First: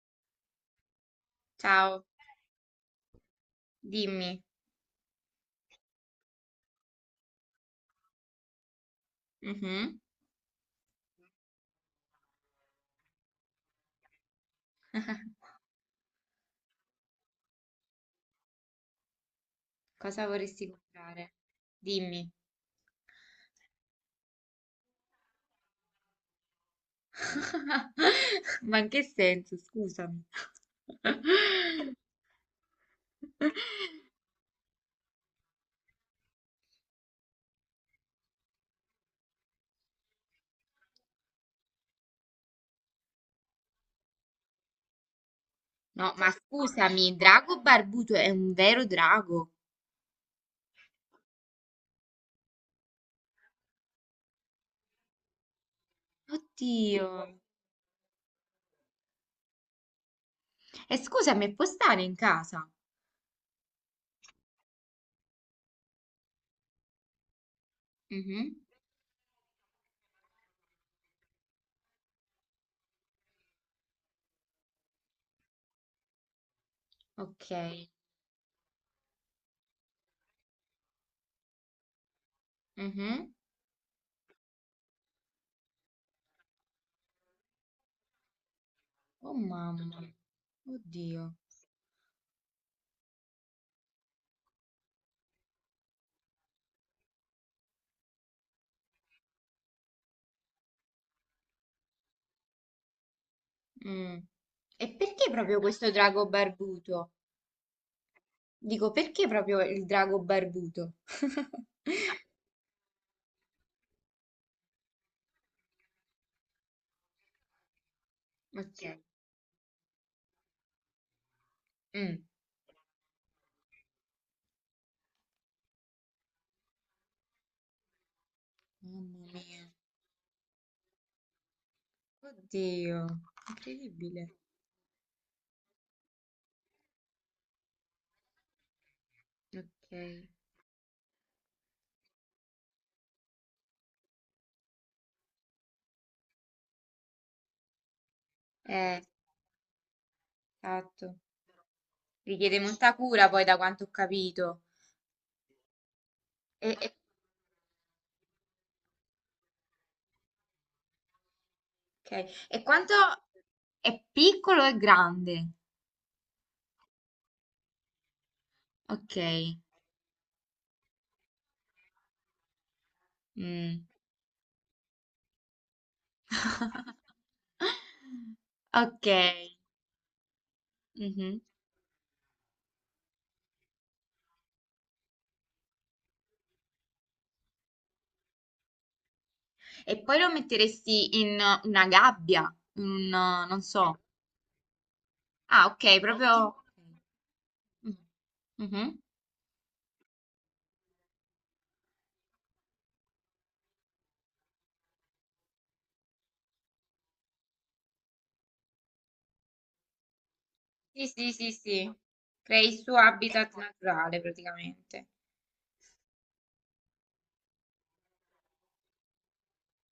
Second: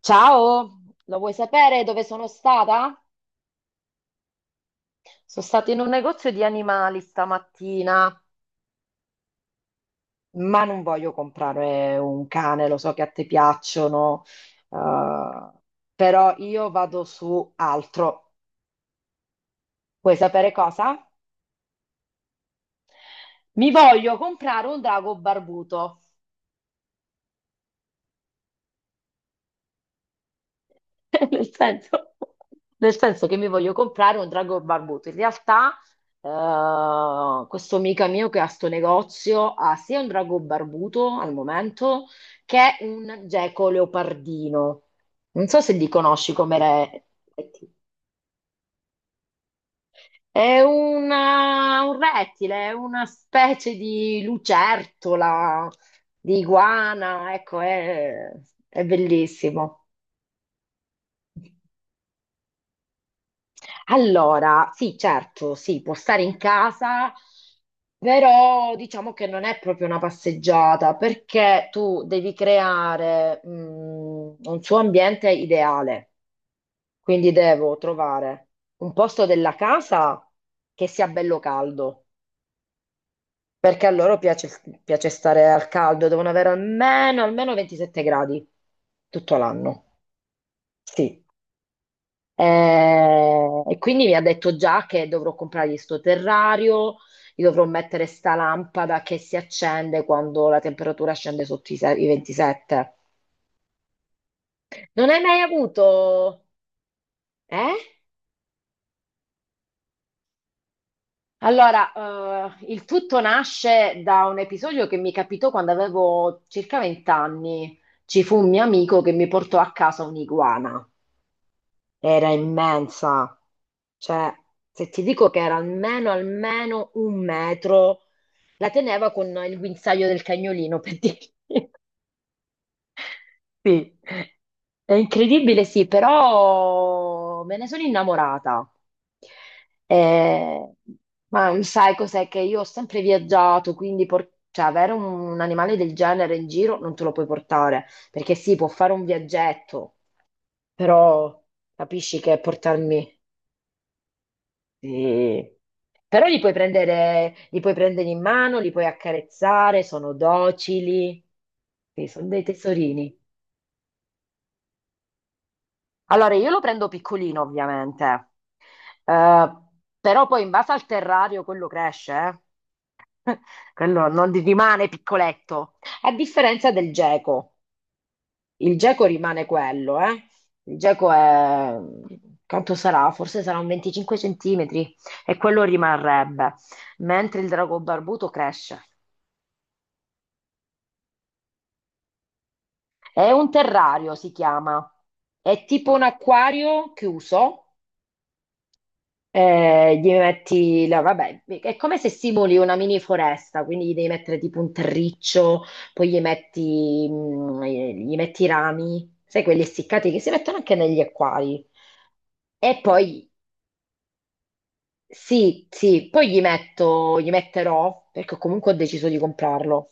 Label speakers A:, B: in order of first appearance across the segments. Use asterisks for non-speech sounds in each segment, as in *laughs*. A: Ciao, lo vuoi sapere dove
B: Ciao,
A: sono stata?
B: dimmi.
A: Sono stata in un negozio di animali stamattina,
B: Mhm.
A: ma non voglio comprare un cane, lo so che a te piacciono, eh, però io vado su altro. Vuoi
B: Cosa
A: sapere
B: vorresti
A: cosa?
B: comprare? Dimmi.
A: Mi voglio comprare un drago barbuto.
B: Ma in che senso? Scusami.
A: *laughs* Nel senso, nel senso che mi voglio comprare un drago barbuto. In realtà, questo amico mio che ha sto negozio ha sia un drago barbuto al momento che un geco leopardino. Non so se li
B: No, ma
A: conosci come re.
B: scusami, Drago Barbuto è un vero drago.
A: Un rettile, è una specie di lucertola, di
B: Oddio.
A: iguana, ecco, è bellissimo.
B: E scusami, può stare in casa?
A: Allora, sì, certo, sì, può stare in casa,
B: Mhm.
A: però diciamo che non è proprio una passeggiata perché tu devi creare, un suo ambiente ideale. Quindi
B: Ok.
A: devo trovare un posto della casa che sia bello caldo,
B: Mhm.
A: perché a loro piace, piace stare al caldo, devono avere almeno 27 gradi
B: Oh
A: tutto l'anno.
B: mamma.
A: Sì.
B: Oddio.
A: E quindi mi ha detto già che dovrò comprargli sto terrario, gli dovrò mettere sta lampada che si accende quando la temperatura scende sotto i 27.
B: Mm. E
A: Non hai
B: perché
A: mai
B: proprio
A: avuto...
B: questo drago barbuto?
A: Eh?
B: Dico, perché proprio il drago barbuto? *laughs*
A: Allora, il tutto nasce da un episodio che mi capitò quando avevo circa 20 anni. Ci fu un mio
B: Ok.
A: amico che mi portò a casa un'iguana.
B: Mm.
A: Era immensa, cioè, se ti dico che era almeno un metro. La teneva
B: Mamma
A: con il
B: mia.
A: guinzaglio del cagnolino, per dirti. *laughs*
B: Oddio,
A: Sì.
B: incredibile.
A: È incredibile, sì, però me ne sono innamorata.
B: Ok,
A: Eh, ma sai cos'è, che io ho sempre viaggiato, quindi cioè, avere un animale del genere in giro non te lo puoi portare, perché sì, può fare
B: eh,
A: un viaggetto,
B: esatto.
A: però capisci che
B: Richiede molta
A: portarmi...
B: cura poi da quanto ho capito.
A: Sì. Però
B: E, e-
A: li puoi prendere in mano, li puoi accarezzare, sono docili, sì, sono
B: ok.
A: dei
B: E quanto
A: tesorini.
B: è piccolo e grande?
A: Allora, io lo prendo piccolino, ovviamente.
B: Ok.
A: Eh, Però poi in base al terrario quello cresce, eh. *laughs*
B: Mm.
A: Quello non rimane piccoletto, a differenza del
B: *laughs*
A: geco. Il geco
B: Ok.
A: rimane quello, eh. Il geco
B: Mhm.
A: è... Quanto sarà? Forse sarà un 25 centimetri e quello rimarrebbe, mentre il drago barbuto cresce.
B: E poi lo metteresti in una gabbia, in
A: È
B: un,
A: un
B: non so.
A: terrario, si chiama. È
B: Ah, ok,
A: tipo un
B: proprio.
A: acquario chiuso.
B: Mm. Mhm.
A: Gli metti vabbè, è come se simuli una mini foresta, quindi gli devi mettere tipo un terriccio, poi gli metti, gli metti i rami, sai, quelli essiccati che si mettono anche negli
B: Sì, sì, sì,
A: acquari.
B: sì. Crei
A: E
B: il suo
A: poi
B: habitat naturale praticamente.
A: sì, sì, poi gli metto, gli metterò, perché comunque ho deciso di comprarlo.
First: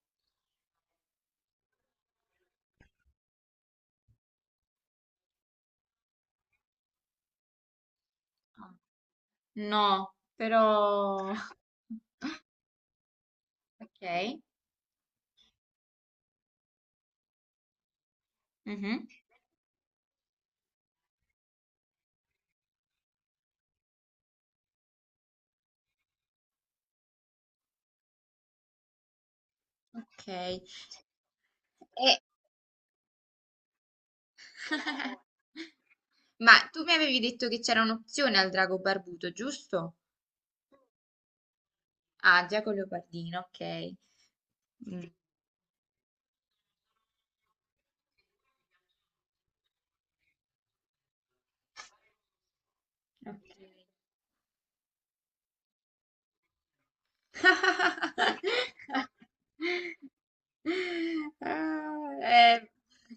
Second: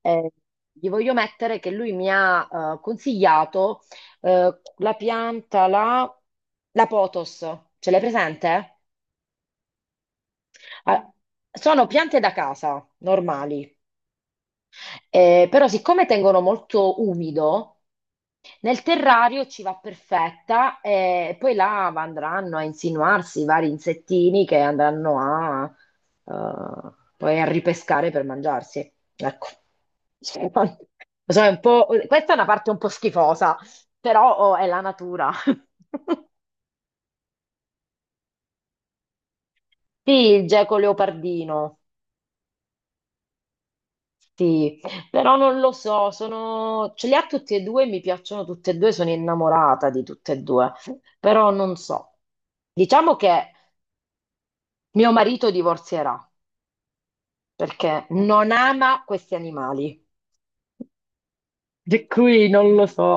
A: Eh, Gli voglio mettere che lui mi ha consigliato la pianta, la potos, ce l'hai presente?
B: No,
A: Ah,
B: però.
A: sono piante
B: *laughs*
A: da casa, normali.
B: Ok.
A: Però siccome tengono molto umido, nel
B: Mhm.
A: terrario ci va perfetta e poi là andranno a insinuarsi i vari insettini che andranno a, poi a ripescare per mangiarsi. Ecco.
B: Ok.
A: Cioè, non- *laughs* Lo so, è un po'- Questa è una parte un po' schifosa, però oh, è la
B: *laughs*
A: natura. *laughs*
B: Ma tu mi avevi detto che c'era un'opzione al drago barbuto, giusto?
A: Sì, il geco leopardino.
B: Ah, già con leopardino, ok.
A: Sì,
B: Mm,
A: però non lo so, sono... ce li ha tutti e due, mi piacciono tutti e due, sono innamorata di tutte e due, però non so. Diciamo
B: ok.
A: che mio marito divorzierà perché non ama questi animali.
B: *laughs*
A: E
B: Ah,
A: qui non lo so.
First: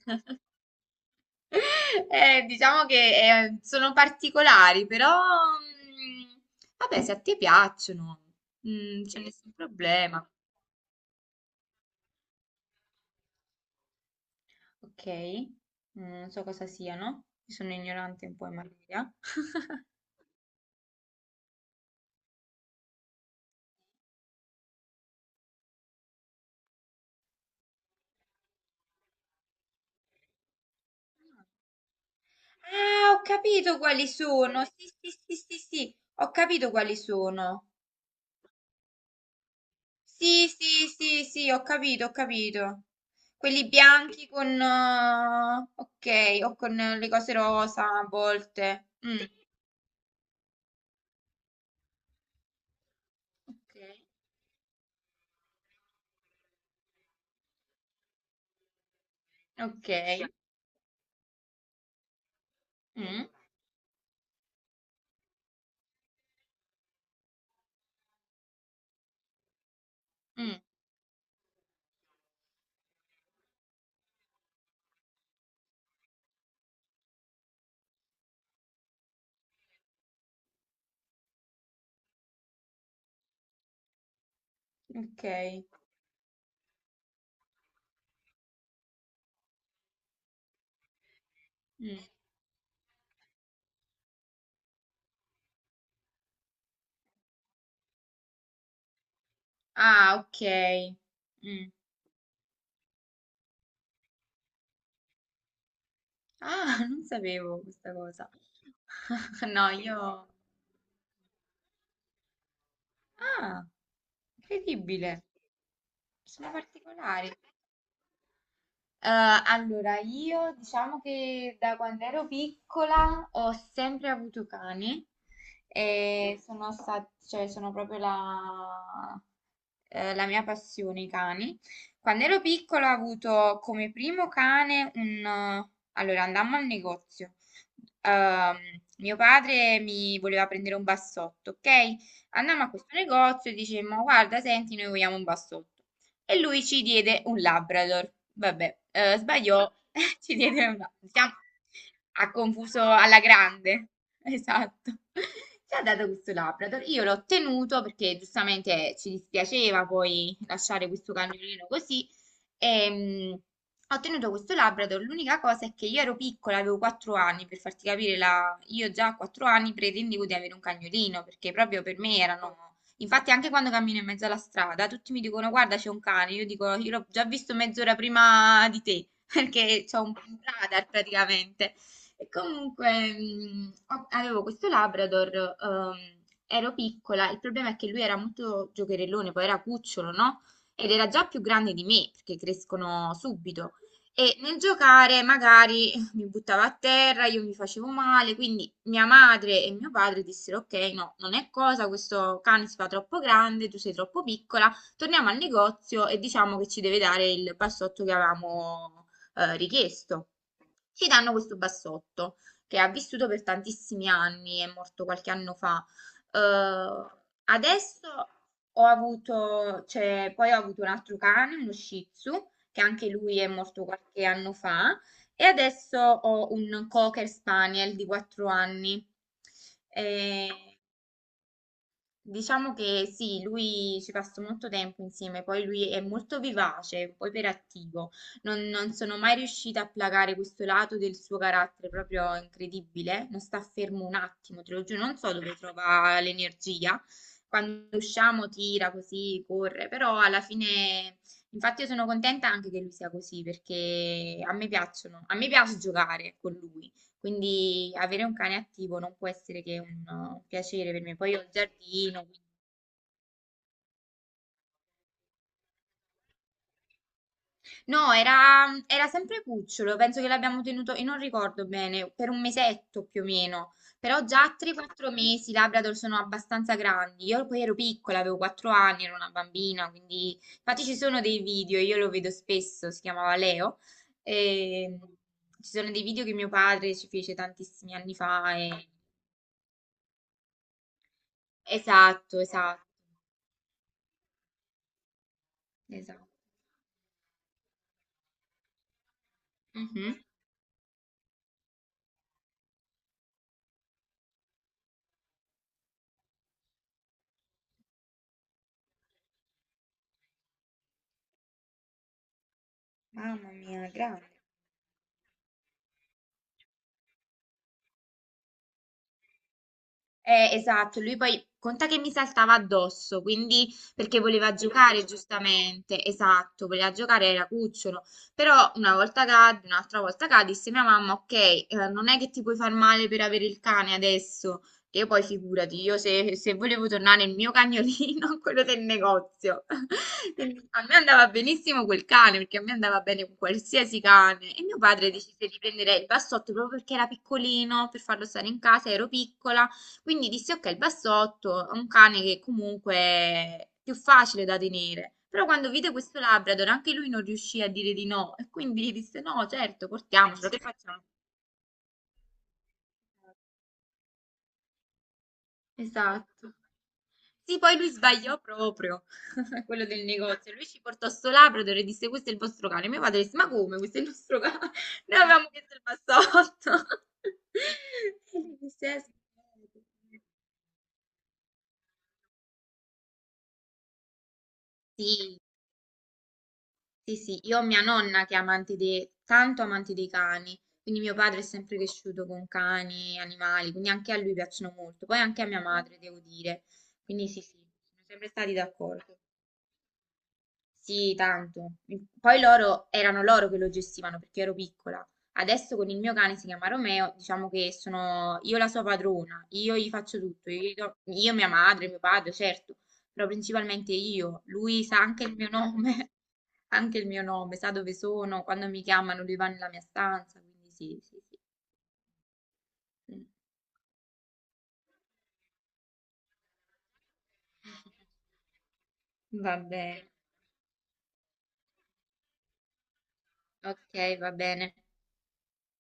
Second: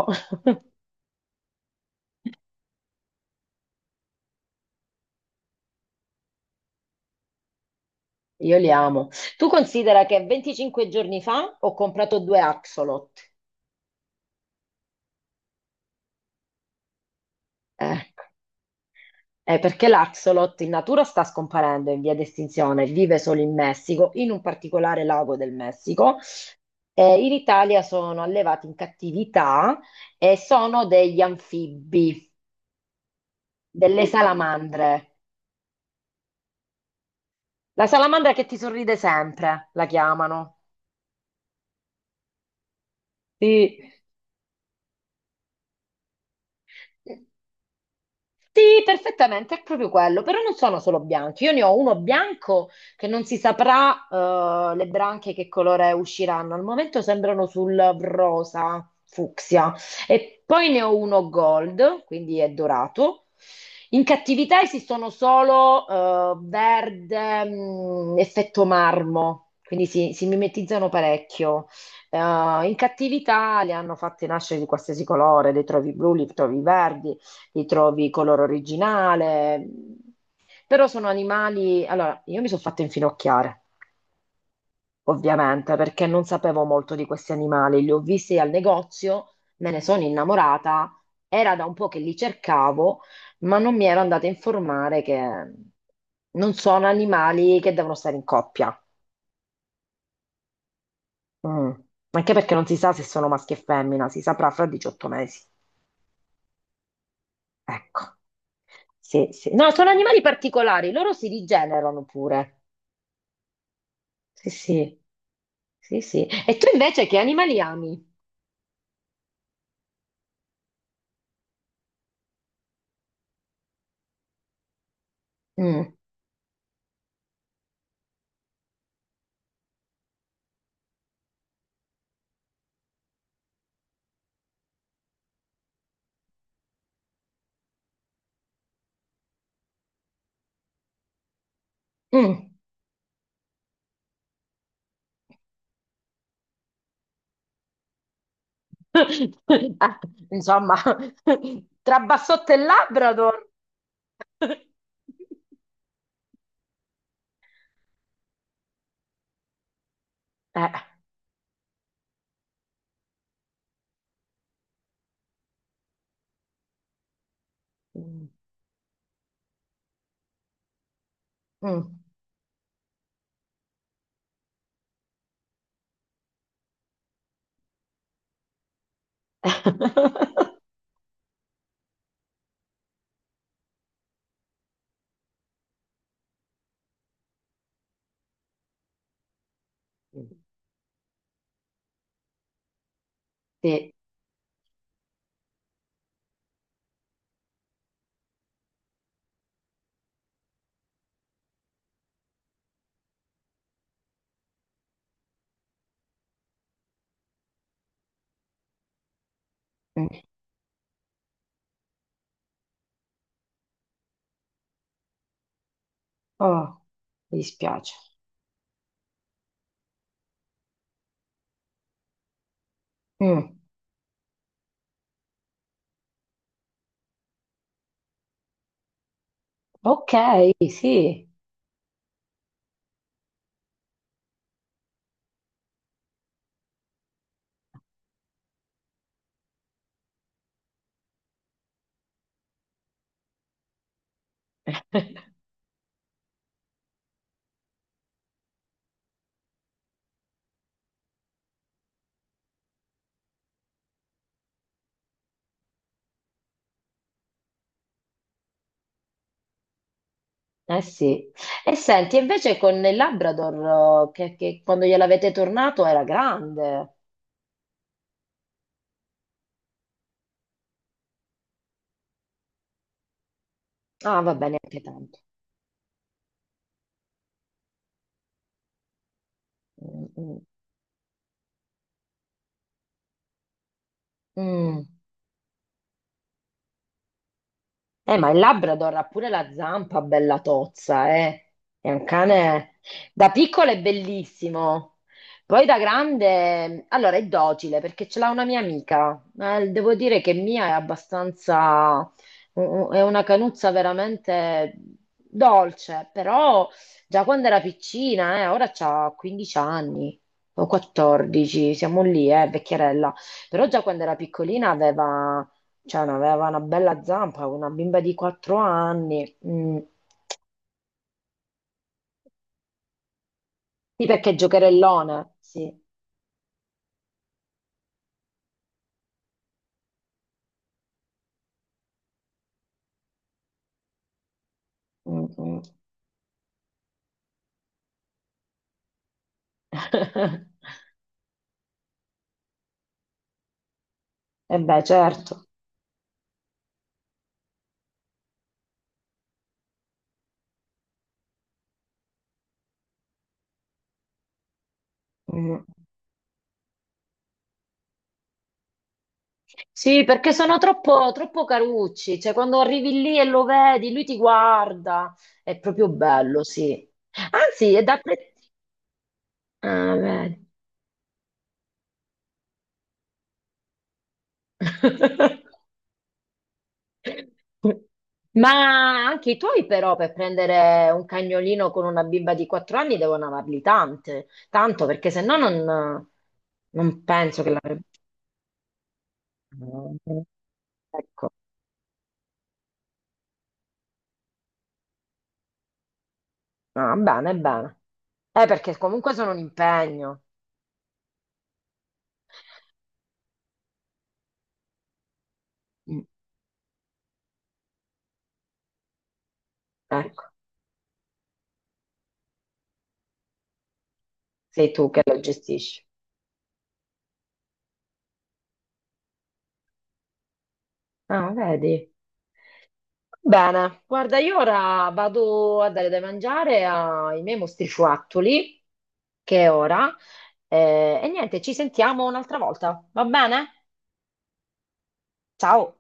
B: Diciamo che sono particolari, però mm, vabbè, se a te piacciono,
A: Io li amo.
B: c'è, Sì,
A: Tu
B: nessun
A: considera che
B: problema.
A: 25 giorni fa ho comprato due axolot.
B: Ok, non so cosa siano, sono
A: Ecco.
B: ignorante un po' in materia. *laughs*
A: Perché l'axolot in natura sta scomparendo in via di estinzione, vive solo in Messico, in un particolare lago del Messico. In Italia sono allevati in cattività e sono degli anfibi,
B: Ah, ho capito
A: delle
B: quali sono. Sì, sì,
A: salamandre.
B: sì, sì, sì, ho capito quali sono.
A: La salamandra che ti sorride sempre, la
B: Sì,
A: chiamano.
B: sì, sì, sì, ho capito, ho capito. Quelli
A: Sì.
B: bianchi con, ok, o con le cose rosa a
A: Sì,
B: volte. Mm.
A: perfettamente, è proprio quello, però non sono solo bianchi, io ne ho uno bianco che non si
B: Ok.
A: saprà, le branchie che colore usciranno, al momento sembrano sul rosa fucsia,
B: Okay.
A: e poi ne ho uno gold, quindi è dorato.
B: Mh.
A: In cattività esistono solo verde, effetto marmo, quindi si
B: Mh.
A: mimetizzano parecchio. In cattività li hanno fatti nascere di qualsiasi colore, li trovi blu, li trovi verdi, li trovi color originale, però sono animali... Allora, io mi sono fatta infinocchiare,
B: Okay.
A: ovviamente, perché non sapevo molto di questi animali, li ho visti al negozio, me ne sono innamorata, era da un po' che
B: Mh.
A: li cercavo, ma non mi ero andata a informare che non sono animali che devono stare in coppia.
B: Ah, okay.
A: Mm.
B: Mh.
A: Anche perché non si sa se sono maschi e femmina, si saprà fra 18 mesi.
B: Ah, *laughs* non sapevo questa
A: Ecco.
B: cosa.
A: Sì,
B: *laughs*
A: sì. No,
B: No,
A: sono animali
B: io,
A: particolari, loro si rigenerano pure.
B: ah,
A: Sì, sì,
B: incredibile.
A: sì, sì.
B: Sono
A: E tu invece che
B: particolari.
A: animali ami?
B: Eh, allora, io diciamo che da quando ero piccola ho sempre avuto cani
A: Mm,
B: e sono stati, cioè, sono proprio la mia passione, i cani. Quando ero piccola ho avuto come primo cane Allora, andammo al negozio. Ehm, mio padre mi voleva prendere un bassotto, ok?
A: mm.
B: Andammo a questo negozio e dicemmo, guarda, senti, noi vogliamo un bassotto. E lui ci diede un Labrador. Vabbè, sbagliò,
A: *laughs* Ah,
B: *laughs* ci diede
A: insomma,
B: un,
A: *laughs*
B: diciamo,
A: tra
B: ha
A: bassotto e
B: confuso alla
A: Labrador.
B: grande. *laughs* Esatto.
A: *laughs*
B: Ci ha dato questo Labrador. Io l'ho tenuto perché giustamente ci dispiaceva poi
A: Eh.
B: lasciare questo cagnolino così. E, ho tenuto questo Labrador, l'unica cosa è che io ero piccola, avevo 4 anni, per farti capire,
A: Mm,
B: io già a 4 anni pretendevo di avere un cagnolino, perché proprio
A: mm.
B: per me erano. Infatti, anche quando cammino in mezzo alla strada, tutti mi dicono: Guarda, c'è un cane. Io dico: Io l'ho già visto mezz'ora prima di te, *laughs* perché c'ho un
A: *laughs*
B: radar praticamente. E comunque, avevo questo Labrador, ero piccola. Il problema è che lui era molto giocherellone, poi era cucciolo, no? Ed era già più grande di me, perché crescono subito.
A: Sì.
B: E nel giocare magari mi buttava a terra, io mi facevo male, quindi mia madre e mio padre dissero: Ok, no, non è cosa, questo cane si fa troppo grande, tu sei troppo piccola, torniamo al negozio e diciamo che ci deve dare il bassotto che avevamo
A: Mm.
B: richiesto. Ci danno questo bassotto che ha vissuto per tantissimi anni, è morto qualche anno fa.
A: Oh, mi dispiace.
B: Adesso ho avuto, cioè, poi ho avuto un altro cane, uno Shih Tzu, che anche lui è
A: Mm.
B: morto qualche anno fa, e adesso ho un cocker spaniel di 4 anni.
A: Ok,
B: E
A: sì.
B: diciamo che sì, lui ci passa molto tempo insieme, poi lui è molto vivace, poi iperattivo. Non sono mai riuscita a placare questo lato del suo carattere proprio incredibile. Non sta fermo un attimo, te lo giuro, non so
A: *laughs*
B: dove trova l'energia. Quando usciamo tira così, corre, però alla fine, infatti io sono contenta anche che lui sia così, perché a me piacciono, a me piace giocare con lui. Quindi avere un cane attivo non può essere che un
A: Eh
B: piacere per me.
A: sì.
B: Poi ho il
A: E senti,
B: giardino,
A: invece con il Labrador, che quando gliel'avete tornato era grande.
B: no, era sempre cucciolo, penso che l'abbiamo tenuto, e non ricordo bene, per un mesetto più o meno.
A: Ah,
B: Però
A: va
B: già a
A: bene, anche
B: 3-4
A: tanto.
B: mesi i Labrador sono abbastanza grandi. Io poi ero piccola, avevo 4 anni, ero una bambina,
A: Mm,
B: quindi.
A: mm,
B: Infatti ci sono dei video, io lo vedo spesso, si chiamava Leo.
A: mm.
B: E... Ci sono dei video che mio padre ci fece tantissimi anni
A: Ma il
B: fa,
A: Labrador ha pure la zampa bella tozza, eh. È un
B: Esatto,
A: cane,
B: esatto,
A: da piccolo è bellissimo, poi da
B: esatto.
A: grande, allora è docile perché ce l'ha una mia amica. Devo dire
B: Mhm.
A: che Mia è abbastanza, è una canuzza veramente dolce, però già quando era piccina, ora ha 15 anni o 14, siamo lì, vecchierella.
B: Mamma
A: Però già
B: mia,
A: quando era
B: grande.
A: piccolina aveva... Cioè, no, aveva una bella zampa, una bimba di 4 anni. Mm.
B: Esatto, lui poi conta che mi saltava addosso, quindi
A: Sì,
B: perché
A: perché
B: voleva giocare
A: giocherellone, sì.
B: giustamente, esatto, voleva giocare era cucciolo, però una volta cadde, un'altra volta cadde, disse mia mamma, ok, non è che ti puoi far male per avere il cane adesso, che io poi
A: Mm, mm.
B: figurati, io se volevo tornare il mio cagnolino, *laughs* quello del negozio, *laughs* a me
A: *laughs*
B: andava benissimo quel cane, perché a me andava bene qualsiasi cane,
A: E
B: e mio
A: beh,
B: padre
A: certo.
B: decise di prendere il bassotto proprio perché era piccolino, per farlo stare in casa, ero piccola. Quindi dissi, ok, il bassotto è un cane che comunque è più facile da tenere. Però
A: Mm.
B: quando vide questo Labrador, anche lui non riuscì a dire di no. E quindi disse, no, certo,
A: Sì, perché
B: portiamocelo,
A: sono
B: che facciamo?
A: troppo, troppo carucci. Cioè, quando arrivi lì e lo vedi, lui ti guarda. È proprio bello,
B: Esatto.
A: sì.
B: Sì,
A: Anzi,
B: poi
A: è
B: lui
A: da apprezzare.
B: sbagliò proprio, *laughs* quello
A: Ah,
B: del
A: vedi.
B: negozio. Lui ci portò sto Labrador e disse, questo è il vostro cane. Mio padre disse, ma come, questo è il nostro cane? *laughs* Noi avevamo
A: *laughs*
B: chiesto il bassotto. *laughs* E
A: Ma
B: lui disse,
A: anche i tuoi però, per prendere un cagnolino con una bimba di 4 anni devono amarli tante, tanto, perché se no
B: sì.
A: non, non
B: Sì, sì,
A: penso che
B: io ho
A: l'avrebbe...
B: mia nonna che è amante dei, tanto amante dei cani, quindi mio
A: Ecco.
B: padre è sempre cresciuto con cani, animali, quindi anche a lui piacciono molto, poi anche a mia madre, devo dire,
A: Ah,
B: quindi
A: bene,
B: sì, sì,
A: bene.
B: sono sempre stati
A: Perché comunque
B: d'accordo.
A: sono un impegno.
B: Sì, tanto. Poi loro erano loro che lo gestivano perché ero piccola. Adesso con il
A: Mm.
B: mio cane, si chiama Romeo, diciamo che sono io la sua padrona, io gli faccio
A: Ecco,
B: tutto, io, mia madre, mio padre, certo, però principalmente io.
A: sei
B: Lui
A: tu
B: sa
A: che lo
B: anche il mio
A: gestisci.
B: nome, *laughs* anche il mio nome, sa dove sono, quando mi chiamano lui va nella mia stanza, quindi sì, sì,
A: Ah,
B: sì.
A: vedi.
B: Mm.
A: Bene, guarda, io ora vado a dare da mangiare ai miei mostrifuattoli, che è
B: Va
A: ora.
B: bene,
A: E niente, ci sentiamo un'altra volta, va bene?
B: ok, va bene.
A: Ciao!